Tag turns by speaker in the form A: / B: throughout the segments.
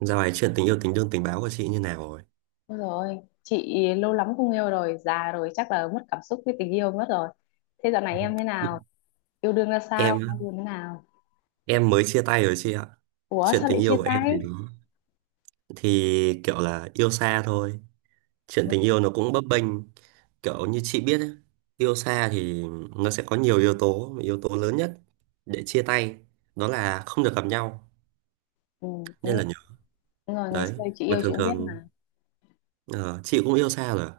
A: Dạo này chuyện tình yêu tình đương tình báo của chị như nào rồi?
B: Đúng rồi, chị lâu lắm không yêu rồi, già rồi chắc là mất cảm xúc với tình yêu mất rồi. Thế dạo này em thế nào? Yêu đương ra
A: Em
B: sao?
A: á,
B: Yêu đương thế nào?
A: em mới chia tay rồi chị ạ.
B: Ủa
A: Chuyện
B: sao
A: tình
B: lại chia
A: yêu của em thì
B: tay?
A: thì kiểu là yêu xa thôi. Chuyện
B: Ừ,
A: tình yêu nó cũng bấp bênh, kiểu như chị biết ấy, yêu xa thì nó sẽ có nhiều yếu tố, mà yếu tố lớn nhất để chia tay đó là không được gặp nhau
B: ừ, đúng
A: nên
B: rồi,
A: là nhớ
B: đúng rồi, ngày
A: đấy.
B: xưa chị
A: Mà
B: yêu chị
A: thường
B: cũng biết mà.
A: thường ờ, chị cũng yêu xa rồi, à?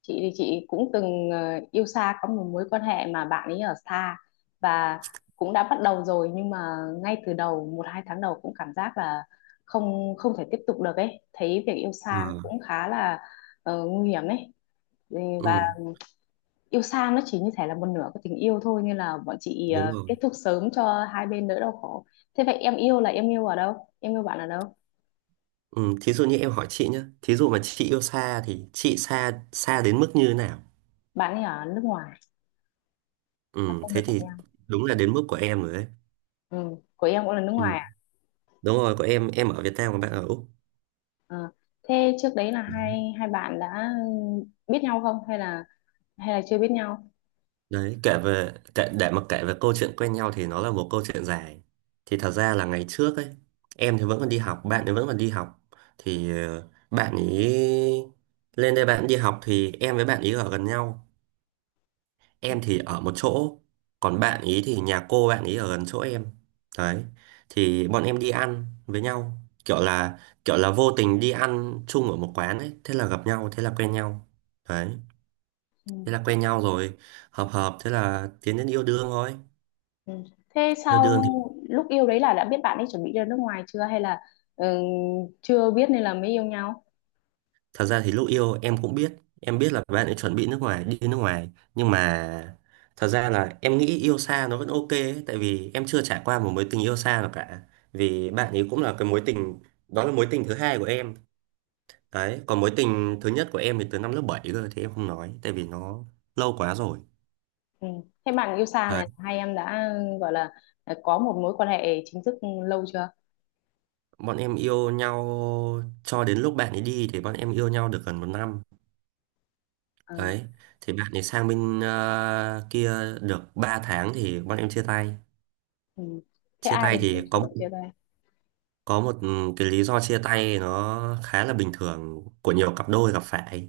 B: Chị thì chị cũng từng yêu xa có một mối quan hệ mà bạn ấy ở xa và cũng đã bắt đầu rồi nhưng mà ngay từ đầu một hai tháng đầu cũng cảm giác là không không thể tiếp tục được ấy. Thấy việc yêu
A: Ờ,
B: xa nó cũng khá là nguy hiểm ấy. Ừ, và
A: ừ,
B: yêu xa nó chỉ như thể là một nửa của tình yêu thôi nên là bọn chị
A: đúng rồi.
B: kết thúc sớm cho hai bên đỡ đau khổ. Thế vậy em yêu là em yêu ở đâu? Em yêu bạn ở đâu?
A: Ừ, thí dụ như em hỏi chị nhé, thí dụ mà chị yêu xa thì chị xa xa đến mức như thế nào?
B: Bạn ấy ở nước ngoài và
A: Ừ,
B: không được
A: thế
B: gặp
A: thì
B: nhau.
A: đúng là đến mức của em rồi đấy.
B: Ừ. Của em cũng là nước
A: Ừ,
B: ngoài à?
A: đúng rồi, của em ở Việt Nam còn bạn ở Úc.
B: Ờ. Thế trước đấy là hai hai bạn đã biết nhau không, hay là chưa biết nhau?
A: Đấy, để mà kể về câu chuyện quen nhau thì nó là một câu chuyện dài. Thì thật ra là ngày trước ấy, em thì vẫn còn đi học, bạn thì vẫn còn đi học. Thì bạn ấy lên đây bạn đi học thì em với bạn ấy ở gần nhau. Em thì ở một chỗ, còn bạn ý thì nhà cô bạn ý ở gần chỗ em. Đấy, thì bọn em đi ăn với nhau, kiểu là kiểu là vô tình đi ăn chung ở một quán ấy, thế là gặp nhau, thế là quen nhau. Đấy,
B: Ừ.
A: thế là quen nhau rồi, hợp hợp, thế là tiến đến yêu đương thôi.
B: Ừ. Thế
A: Yêu
B: sau
A: đương thì
B: lúc yêu đấy là đã biết bạn ấy chuẩn bị ra nước ngoài chưa hay là, ừ, chưa biết nên là mới yêu nhau?
A: thật ra thì lúc yêu em cũng biết, em biết là bạn ấy chuẩn bị nước ngoài, đi nước ngoài. Nhưng mà thật ra là em nghĩ yêu xa nó vẫn ok ấy, tại vì em chưa trải qua một mối tình yêu xa nào cả. Vì bạn ấy cũng là cái mối tình, đó là mối tình thứ hai của em. Đấy, còn mối tình thứ nhất của em thì từ năm lớp 7 cơ thì em không nói, tại vì nó lâu quá rồi.
B: Ừ. Thế bạn yêu xa
A: Đấy,
B: này hai em đã gọi là có một mối quan hệ chính thức lâu chưa?
A: bọn em yêu nhau cho đến lúc bạn ấy đi thì bọn em yêu nhau được gần một năm.
B: Ờ.
A: Đấy, thì bạn ấy sang bên kia được 3 tháng thì bọn em chia tay.
B: Ừ. Thế
A: Chia
B: ai là
A: tay
B: người
A: thì
B: chủ
A: có
B: động chia tay?
A: có một cái lý do chia tay nó khá là bình thường của nhiều cặp đôi gặp phải,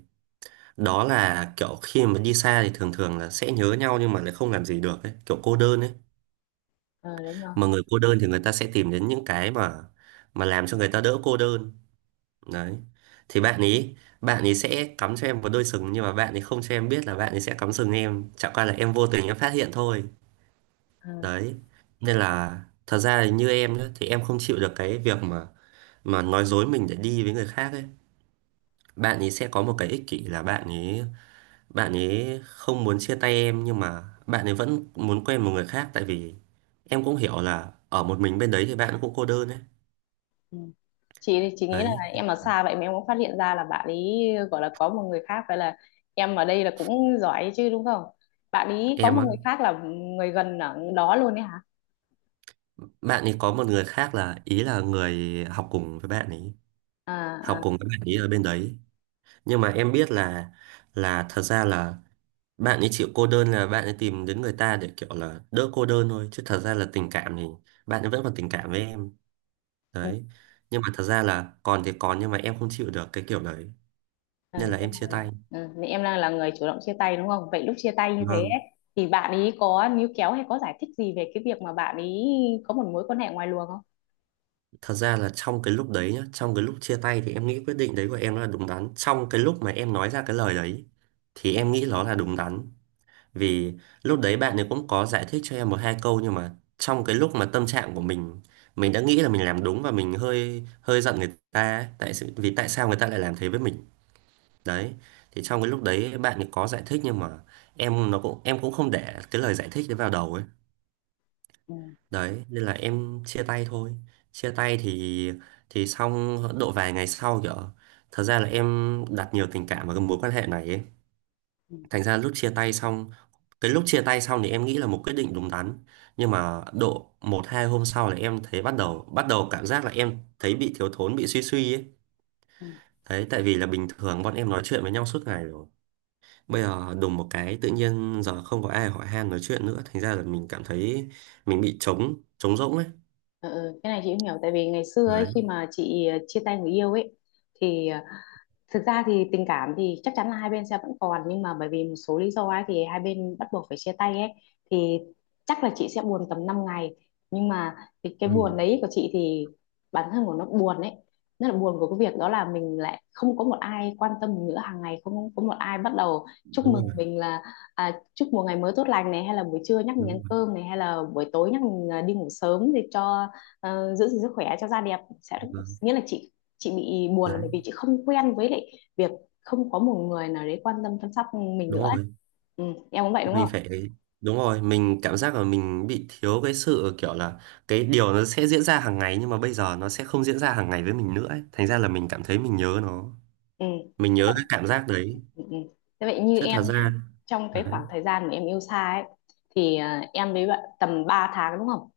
A: đó là kiểu khi mà đi xa thì thường thường là sẽ nhớ nhau nhưng mà lại không làm gì được ấy, kiểu cô đơn ấy.
B: Ờ, đúng rồi.
A: Mà người cô đơn thì người ta sẽ tìm đến những cái mà làm cho người ta đỡ cô đơn. Đấy, thì bạn ấy sẽ cắm cho em một đôi sừng, nhưng mà bạn ấy không cho em biết là bạn ấy sẽ cắm sừng em, chẳng qua là em vô tình em phát hiện thôi.
B: Ờ.
A: Đấy, nên là thật ra là như em nhá, thì em không chịu được cái việc mà nói dối mình để đi với người khác ấy. Bạn ấy sẽ có một cái ích kỷ là bạn ấy không muốn chia tay em nhưng mà bạn ấy vẫn muốn quen một người khác, tại vì em cũng hiểu là ở một mình bên đấy thì bạn cũng cô đơn ấy.
B: Ừ. Chị thì chị nghĩ là
A: Đấy,
B: em ở xa vậy mà em cũng phát hiện ra là bạn ấy gọi là có một người khác, vậy là em ở đây là cũng giỏi chứ đúng không? Bạn ấy
A: em
B: có một
A: á,
B: người khác là người gần ở đó luôn đấy hả?
A: bạn ấy có một người khác là, ý là người học cùng với bạn ấy,
B: À,
A: học
B: à,
A: cùng với bạn ấy ở bên đấy. Nhưng mà em biết là thật ra là bạn ấy chịu cô đơn là bạn ấy tìm đến người ta để kiểu là đỡ cô đơn thôi, chứ thật ra là tình cảm thì bạn ấy vẫn còn tình cảm với em.
B: ừ.
A: Đấy, nhưng mà thật ra là còn thì còn nhưng mà em không chịu được cái kiểu đấy,
B: Ờ,
A: nên là em chia tay.
B: ừ, thì em đang là người chủ động chia tay đúng không? Vậy lúc chia tay như thế
A: Vâng,
B: ấy, thì bạn ý có níu kéo hay có giải thích gì về cái việc mà bạn ý có một mối quan hệ ngoài luồng không?
A: thật ra là trong cái lúc đấy nhá, trong cái lúc chia tay thì em nghĩ quyết định đấy của em nó là đúng đắn. Trong cái lúc mà em nói ra cái lời đấy thì em nghĩ nó là đúng đắn. Vì lúc đấy bạn ấy cũng có giải thích cho em một hai câu nhưng mà trong cái lúc mà tâm trạng của mình đã nghĩ là mình làm đúng và mình hơi hơi giận người ta ấy, tại sự vì tại sao người ta lại làm thế với mình. Đấy, thì trong cái lúc đấy bạn ấy có giải thích nhưng mà em nó cũng em cũng không để cái lời giải thích đấy vào đầu ấy.
B: Ừ,
A: Đấy, nên là em chia tay thôi. Chia tay thì xong độ vài ngày sau, kiểu thật ra là em đặt nhiều tình cảm vào cái mối quan hệ này ấy.
B: ừ,
A: Thành ra lúc chia tay xong, thì em nghĩ là một quyết định đúng đắn, nhưng mà độ một hai hôm sau là em thấy, bắt đầu cảm giác là em thấy bị thiếu thốn, bị suy suy ấy.
B: ừ.
A: Đấy, tại vì là bình thường bọn em nói chuyện với nhau suốt ngày rồi, bây giờ đùng một cái tự nhiên giờ không có ai hỏi han nói chuyện nữa, thành ra là mình cảm thấy mình bị trống trống rỗng ấy.
B: Ừ, ừ, cái này chị cũng hiểu, tại vì ngày xưa ấy
A: Đấy,
B: khi mà chị chia tay người yêu ấy thì thực ra thì tình cảm thì chắc chắn là hai bên sẽ vẫn còn, nhưng mà bởi vì một số lý do ấy thì hai bên bắt buộc phải chia tay ấy, thì chắc là chị sẽ buồn tầm 5 ngày. Nhưng mà cái
A: ừ,
B: buồn đấy của chị thì bản thân của nó buồn ấy, nó là buồn của cái việc đó là mình lại không có một ai quan tâm mình nữa, hàng ngày không có một ai bắt đầu chúc
A: đúng
B: mừng
A: rồi.
B: mình là chúc một ngày mới tốt lành này, hay là buổi trưa nhắc mình ăn
A: Đúng rồi.
B: cơm này, hay là buổi tối nhắc mình đi ngủ sớm để cho giữ gìn sức khỏe cho da đẹp sẽ,
A: Vâng.
B: nghĩa là chị bị buồn là
A: Đấy,
B: bởi vì chị không quen với lại việc không có một người nào đấy quan tâm chăm sóc mình
A: đúng
B: nữa ấy.
A: rồi.
B: Ừ, em cũng vậy đúng
A: Mình
B: không?
A: phải, đúng rồi, mình cảm giác là mình bị thiếu cái sự kiểu là cái điều nó sẽ diễn ra hàng ngày nhưng mà bây giờ nó sẽ không diễn ra hàng ngày với mình nữa ấy. Thành ra là mình cảm thấy mình nhớ nó,
B: Ừ.
A: mình nhớ
B: Vậy,
A: cái cảm giác đấy,
B: ừ. Ừ. Thế vậy như
A: chứ thật
B: em nhá,
A: ra.
B: trong cái
A: Đấy,
B: khoảng thời gian mà em yêu xa ấy thì, em với bạn tầm 3 tháng đúng không,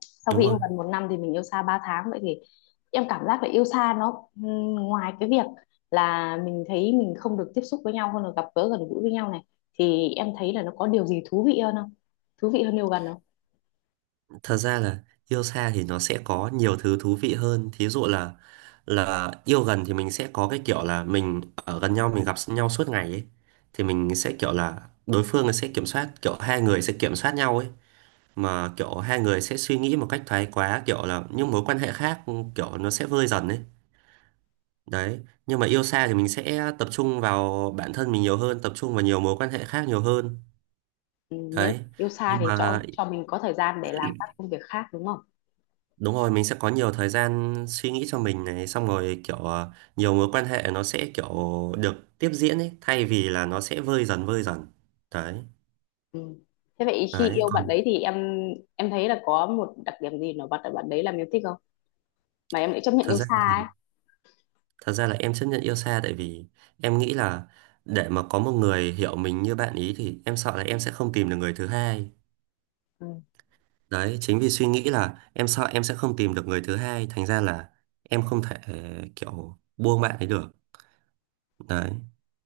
B: sau
A: đúng
B: khi
A: rồi.
B: yêu gần một năm thì mình yêu xa 3 tháng, vậy thì em cảm giác là yêu xa nó, ừ, ngoài cái việc là mình thấy mình không được tiếp xúc với nhau hơn là gặp gỡ gần gũi với nhau này thì em thấy là nó có điều gì thú vị hơn không, thú vị hơn yêu gần?
A: Thật ra là yêu xa thì nó sẽ có nhiều thứ thú vị hơn. Thí dụ là yêu gần thì mình sẽ có cái kiểu là mình ở gần nhau, mình gặp nhau suốt ngày ấy, thì mình sẽ kiểu là đối phương sẽ kiểm soát, kiểu hai người sẽ kiểm soát nhau ấy, mà kiểu hai người sẽ suy nghĩ một cách thái quá kiểu là những mối quan hệ khác kiểu nó sẽ vơi dần ấy. Đấy, nhưng mà yêu xa thì mình sẽ tập trung vào bản thân mình nhiều hơn, tập trung vào nhiều mối quan hệ khác nhiều hơn.
B: Ừ, nghĩa là
A: Đấy,
B: yêu xa
A: nhưng
B: thì cho
A: mà
B: cho mình có thời gian để làm các công việc khác đúng không?
A: đúng rồi, mình sẽ có nhiều thời gian suy nghĩ cho mình này, xong rồi kiểu nhiều mối quan hệ nó sẽ kiểu được tiếp diễn ấy, thay vì là nó sẽ vơi dần vơi dần. Đấy,
B: Ừ. Thế vậy khi
A: đấy,
B: yêu
A: còn
B: bạn đấy thì em thấy là có một đặc điểm gì nổi bật ở bạn đấy làm em thích không? Mà em lại chấp nhận
A: thật
B: yêu
A: ra
B: xa
A: thì,
B: ấy.
A: thật ra là em chấp nhận yêu xa tại vì em nghĩ là để mà có một người hiểu mình như bạn ý thì em sợ là em sẽ không tìm được người thứ hai.
B: Ừ.
A: Đấy, chính vì suy nghĩ là em sợ em sẽ không tìm được người thứ hai, thành ra là em không thể kiểu buông bạn ấy được. Đấy.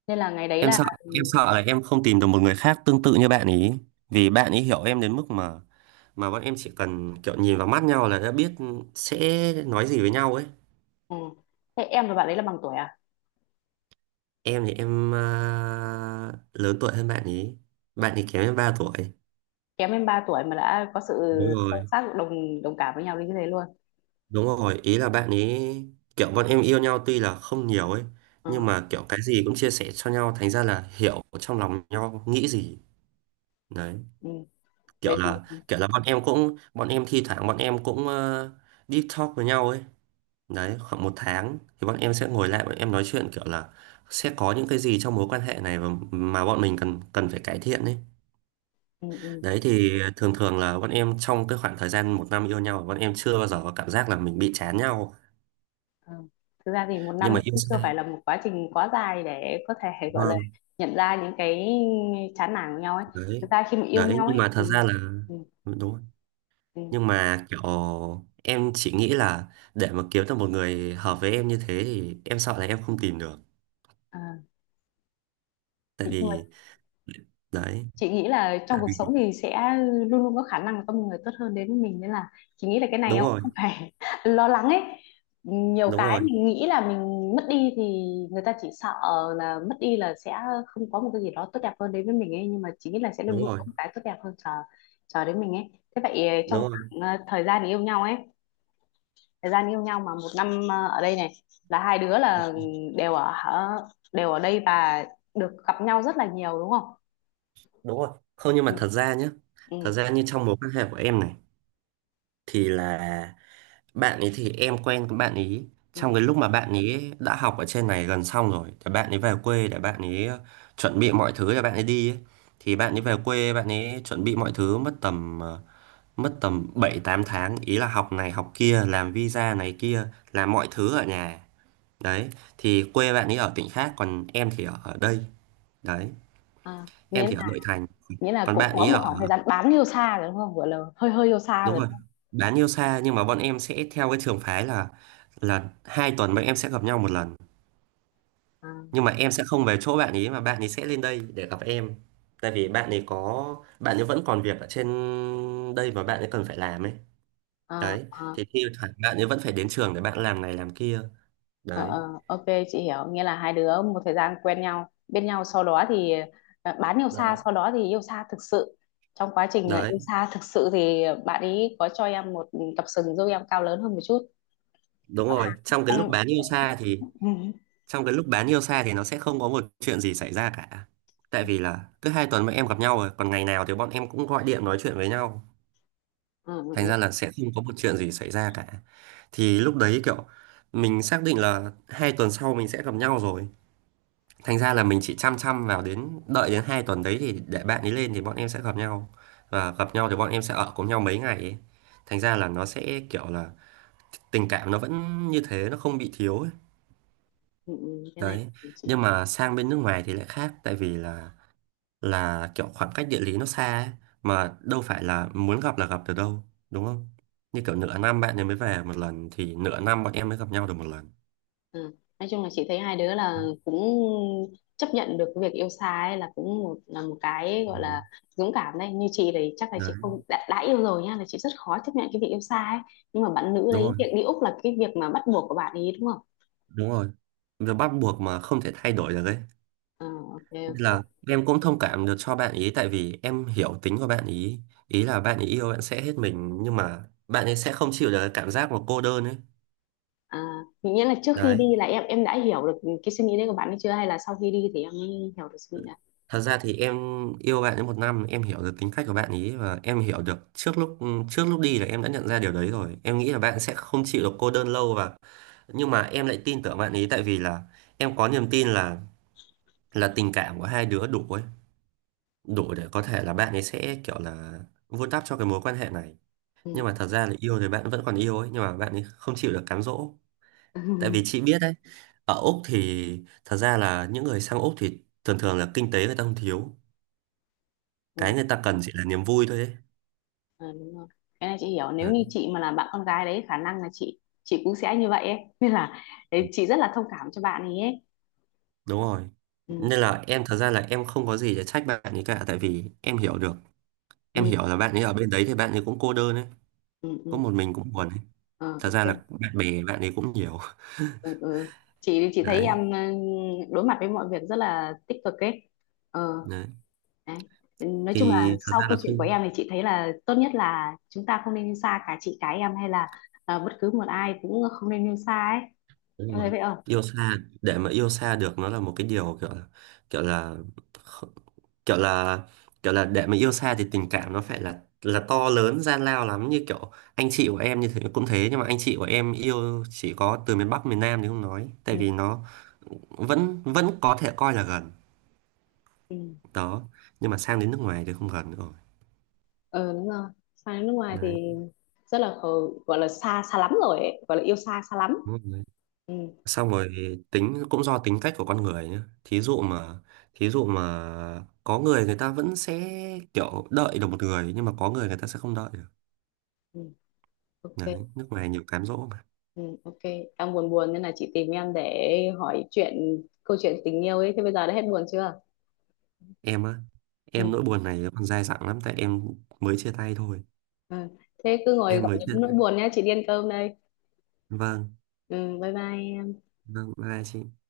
B: Nên là ngày đấy
A: Em
B: là,
A: sợ,
B: ừ.
A: em sợ là em không tìm được một người khác tương tự như bạn ý. Vì bạn ý hiểu em đến mức mà bọn em chỉ cần kiểu nhìn vào mắt nhau là đã biết sẽ nói gì với nhau ấy.
B: Ừ. Thế em và bạn đấy là bằng tuổi à?
A: Em thì em lớn tuổi hơn bạn ý. Bạn ý kém em 3 tuổi.
B: Kém em 3 tuổi mà đã có sự
A: Đúng rồi,
B: sâu sắc đồng đồng cảm với nhau đến như thế luôn.
A: đúng rồi. Ý là bạn ấy kiểu bọn em yêu nhau tuy là không nhiều ấy,
B: Ừ.
A: nhưng mà kiểu cái gì cũng chia sẻ cho nhau, thành ra là hiểu trong lòng nhau nghĩ gì. Đấy,
B: Ừ.
A: kiểu
B: Vậy thì,
A: là kiểu là bọn em cũng, bọn em thi thoảng bọn em cũng deep talk với nhau ấy. Đấy, khoảng một tháng thì bọn em sẽ ngồi lại bọn em nói chuyện kiểu là sẽ có những cái gì trong mối quan hệ này và mà bọn mình cần cần phải cải thiện ấy.
B: ừ. Ừ.
A: Đấy, thì thường thường là bọn em trong cái khoảng thời gian một năm yêu nhau bọn em chưa bao giờ có cảm giác là mình bị chán nhau,
B: Ừ. Thực ra thì một
A: nhưng
B: năm
A: mà yêu
B: cũng chưa
A: sai.
B: phải là một quá trình quá dài để có thể gọi là
A: Vâng,
B: nhận ra những cái chán nản của nhau ấy. Thực
A: đấy,
B: ra khi mà yêu
A: đấy,
B: nhau
A: nhưng
B: ấy
A: mà thật
B: thì,
A: ra là
B: ừ,
A: đúng rồi.
B: ừ,
A: Nhưng mà kiểu em chỉ nghĩ là để mà kiếm được một người hợp với em như thế thì em sợ là em không tìm được.
B: à,
A: Tại
B: nhưng
A: vì, đấy,
B: chị nghĩ là
A: tại
B: trong cuộc sống
A: vì
B: thì sẽ luôn luôn có khả năng là có một người tốt hơn đến với mình, nên là chị nghĩ là cái này
A: đúng
B: em
A: rồi,
B: không phải lo lắng ấy, nhiều
A: đúng
B: cái
A: rồi,
B: mình nghĩ là mình mất đi thì người ta chỉ sợ là mất đi là sẽ không có một cái gì đó tốt đẹp hơn đến với mình ấy, nhưng mà chị nghĩ là sẽ luôn
A: đúng
B: luôn
A: rồi,
B: có một cái tốt đẹp hơn chờ chờ đến mình ấy. Thế vậy trong
A: đúng rồi.
B: khoảng, thời gian yêu nhau ấy, thời gian yêu nhau mà một năm ở đây này là hai đứa
A: Ừ,
B: là đều ở đều ở đây và được gặp nhau rất là nhiều đúng không?
A: đúng rồi. Không, nhưng
B: Ừ,
A: mà thật ra nhé, thật
B: ừ.
A: ra như trong mối quan hệ của em này thì là bạn ấy, thì em quen với bạn ấy
B: Ừ.
A: trong cái lúc mà bạn ấy đã học ở trên này gần xong rồi thì bạn ấy về quê để bạn ấy chuẩn bị mọi thứ để bạn ấy đi ấy. Thì bạn ấy về quê bạn ấy chuẩn bị mọi thứ mất tầm mất tầm 7 8 tháng, ý là học này học kia, làm visa này kia, làm mọi thứ ở nhà. Đấy, thì quê bạn ấy ở tỉnh khác, còn em thì ở ở đây. Đấy,
B: À, nghĩa
A: em thì ở
B: là
A: nội thành,
B: nghĩa là
A: còn
B: cũng
A: bạn
B: có
A: ấy
B: một
A: ở.
B: khoảng thời gian bán yêu xa rồi đúng không? Gọi là hơi hơi yêu xa
A: Đúng
B: rồi đúng
A: rồi,
B: không?
A: bán yêu xa nhưng mà bọn em sẽ theo cái trường phái là hai tuần bọn em sẽ gặp nhau một lần.
B: À,
A: Nhưng mà em sẽ không về chỗ bạn ấy mà bạn ấy sẽ lên đây để gặp em, tại vì bạn ấy có, bạn ấy vẫn còn việc ở trên đây mà bạn ấy cần phải làm ấy.
B: à,
A: Đấy,
B: à,
A: thì thi thoảng bạn ấy vẫn phải đến trường để bạn làm này làm kia. Đấy.
B: ờ, ok chị hiểu. Nghĩa là hai đứa một thời gian quen nhau, bên nhau, sau đó thì bán yêu xa,
A: Đấy.
B: sau đó thì yêu xa thực sự. Trong quá trình yêu
A: Đấy,
B: xa thực sự thì bạn ấy có cho em một cặp sừng giúp em cao lớn hơn một chút.
A: đúng rồi, trong cái lúc
B: Em-
A: bán yêu xa thì, trong cái lúc bán yêu xa thì nó sẽ không có một chuyện gì xảy ra cả, tại vì là cứ hai tuần bọn em gặp nhau rồi, còn ngày nào thì bọn em cũng gọi điện nói chuyện với nhau.
B: Ừ, ừ,
A: Thành
B: ừ,
A: ra là sẽ không có một chuyện gì xảy ra cả. Thì lúc đấy kiểu mình xác định là hai tuần sau mình sẽ gặp nhau rồi, thành ra là mình chỉ chăm chăm vào đến đợi đến hai tuần đấy thì để bạn ấy lên thì bọn em sẽ gặp nhau, và gặp nhau thì bọn em sẽ ở cùng nhau mấy ngày ấy. Thành ra là nó sẽ kiểu là tình cảm nó vẫn như thế, nó không bị thiếu ấy.
B: ừ, ừ, cái này
A: Đấy.
B: chị.
A: Nhưng mà sang bên nước ngoài thì lại khác, tại vì là kiểu khoảng cách địa lý nó xa ấy, mà đâu phải là muốn gặp là gặp được đâu, đúng không? Như kiểu nửa năm bạn ấy mới về một lần thì nửa năm bọn em mới gặp nhau được một lần.
B: Ừ. Nói chung là chị thấy hai đứa là cũng chấp nhận được cái việc yêu xa ấy là cũng một là một cái gọi
A: Ừ.
B: là dũng cảm đấy, như chị thì chắc là
A: Đấy,
B: chị không, đã yêu rồi nhá, là chị rất khó chấp nhận cái việc yêu xa ấy, nhưng mà bạn nữ
A: đúng
B: đấy
A: rồi,
B: việc đi Úc là cái việc mà bắt buộc của bạn ấy đúng không?
A: đúng rồi, việc bắt buộc mà không thể thay đổi được ấy.
B: Ờ, ok,
A: Nên là em cũng thông cảm được cho bạn ý, tại vì em hiểu tính của bạn ý. Ý là bạn ấy yêu bạn sẽ hết mình nhưng mà bạn ấy sẽ không chịu được cái cảm giác mà cô đơn ấy.
B: à, nghĩa là trước khi
A: Đấy.
B: đi là em đã hiểu được cái suy nghĩ đấy của bạn ấy chưa, hay là sau khi đi thì em mới hiểu được suy nghĩ đấy?
A: Thật ra thì em yêu bạn ấy một năm, em hiểu được tính cách của bạn ấy và em hiểu được trước lúc, trước lúc đi là em đã nhận ra điều đấy rồi. Em nghĩ là bạn sẽ không chịu được cô đơn lâu, và nhưng mà em lại tin tưởng bạn ấy, tại vì là em có niềm tin là tình cảm của hai đứa đủ ấy, đủ để có thể là bạn ấy sẽ kiểu là vun đắp cho cái mối quan hệ này. Nhưng mà thật ra là yêu thì bạn vẫn còn yêu ấy, nhưng mà bạn ấy không chịu được cám dỗ. Tại vì chị biết đấy, ở Úc thì, thật ra là những người sang Úc thì thường thường là kinh tế người ta không thiếu, cái
B: Ừ.
A: người ta cần chỉ là niềm vui thôi ấy.
B: Ờ, đúng rồi. Cái này chị hiểu, nếu
A: Đấy,
B: như chị mà là bạn con gái đấy khả năng là chị cũng sẽ như vậy ấy, nên là đấy, chị rất là thông cảm cho bạn ấy, ấy.
A: đúng rồi,
B: Ừ,
A: nên là em, thật ra là em không có gì để trách bạn ấy cả, tại vì em hiểu được, em
B: ừ,
A: hiểu là bạn ấy ở bên đấy thì bạn ấy cũng cô đơn ấy,
B: ừ,
A: có
B: ừ.
A: một mình cũng buồn ấy.
B: Ờ,
A: Thật
B: ok,
A: ra là bạn bè bạn ấy cũng nhiều.
B: ừ, ừ. Chị thì chị thấy
A: Đấy.
B: em, đối mặt với mọi việc rất là tích cực ấy, ờ,
A: Đấy,
B: đấy. Nói chung là
A: thì thật
B: sau
A: ra là
B: câu
A: khi,
B: chuyện của em thì chị thấy là tốt nhất là chúng ta không nên yêu xa, cả chị cả em hay là bất cứ một ai cũng không nên yêu xa ấy,
A: đúng
B: em thấy
A: rồi,
B: vậy không?
A: yêu xa để mà yêu xa được nó là một cái điều kiểu là, kiểu là, kh- kiểu là, kiểu là để mà yêu xa thì tình cảm nó phải là to lớn gian lao lắm, như kiểu anh chị của em như thế cũng thế, nhưng mà anh chị của em yêu chỉ có từ miền Bắc miền Nam thì không nói, tại
B: Ừ,
A: vì nó vẫn vẫn có thể coi là gần.
B: ừ.
A: Đó. Nhưng mà sang đến nước ngoài thì không gần nữa
B: Ờ, đúng rồi, sang đến nước ngoài
A: rồi.
B: thì rất là gọi là xa xa lắm rồi ấy, gọi là yêu xa xa lắm.
A: Đấy,
B: Ừ,
A: xong rồi, tính cũng do tính cách của con người nhé. Thí dụ mà, thí dụ mà có người người ta vẫn sẽ kiểu đợi được một người, nhưng mà có người người ta sẽ không đợi được.
B: ừ, ok,
A: Đấy, nước ngoài nhiều cám dỗ mà.
B: ừ, ok, đang buồn buồn nên là chị tìm em để hỏi chuyện câu chuyện tình yêu ấy, thế bây giờ đã hết buồn chưa?
A: Em á, em
B: Ừ,
A: nỗi buồn này còn dai dẳng lắm, tại em mới chia tay thôi.
B: ừ. Thế cứ ngồi
A: Em
B: gặm
A: mới
B: nhấm
A: chia.
B: nỗi buồn nhá, chị đi ăn cơm đây.
A: Vâng,
B: Ừ, bye bye em.
A: vâng, bye bye chị.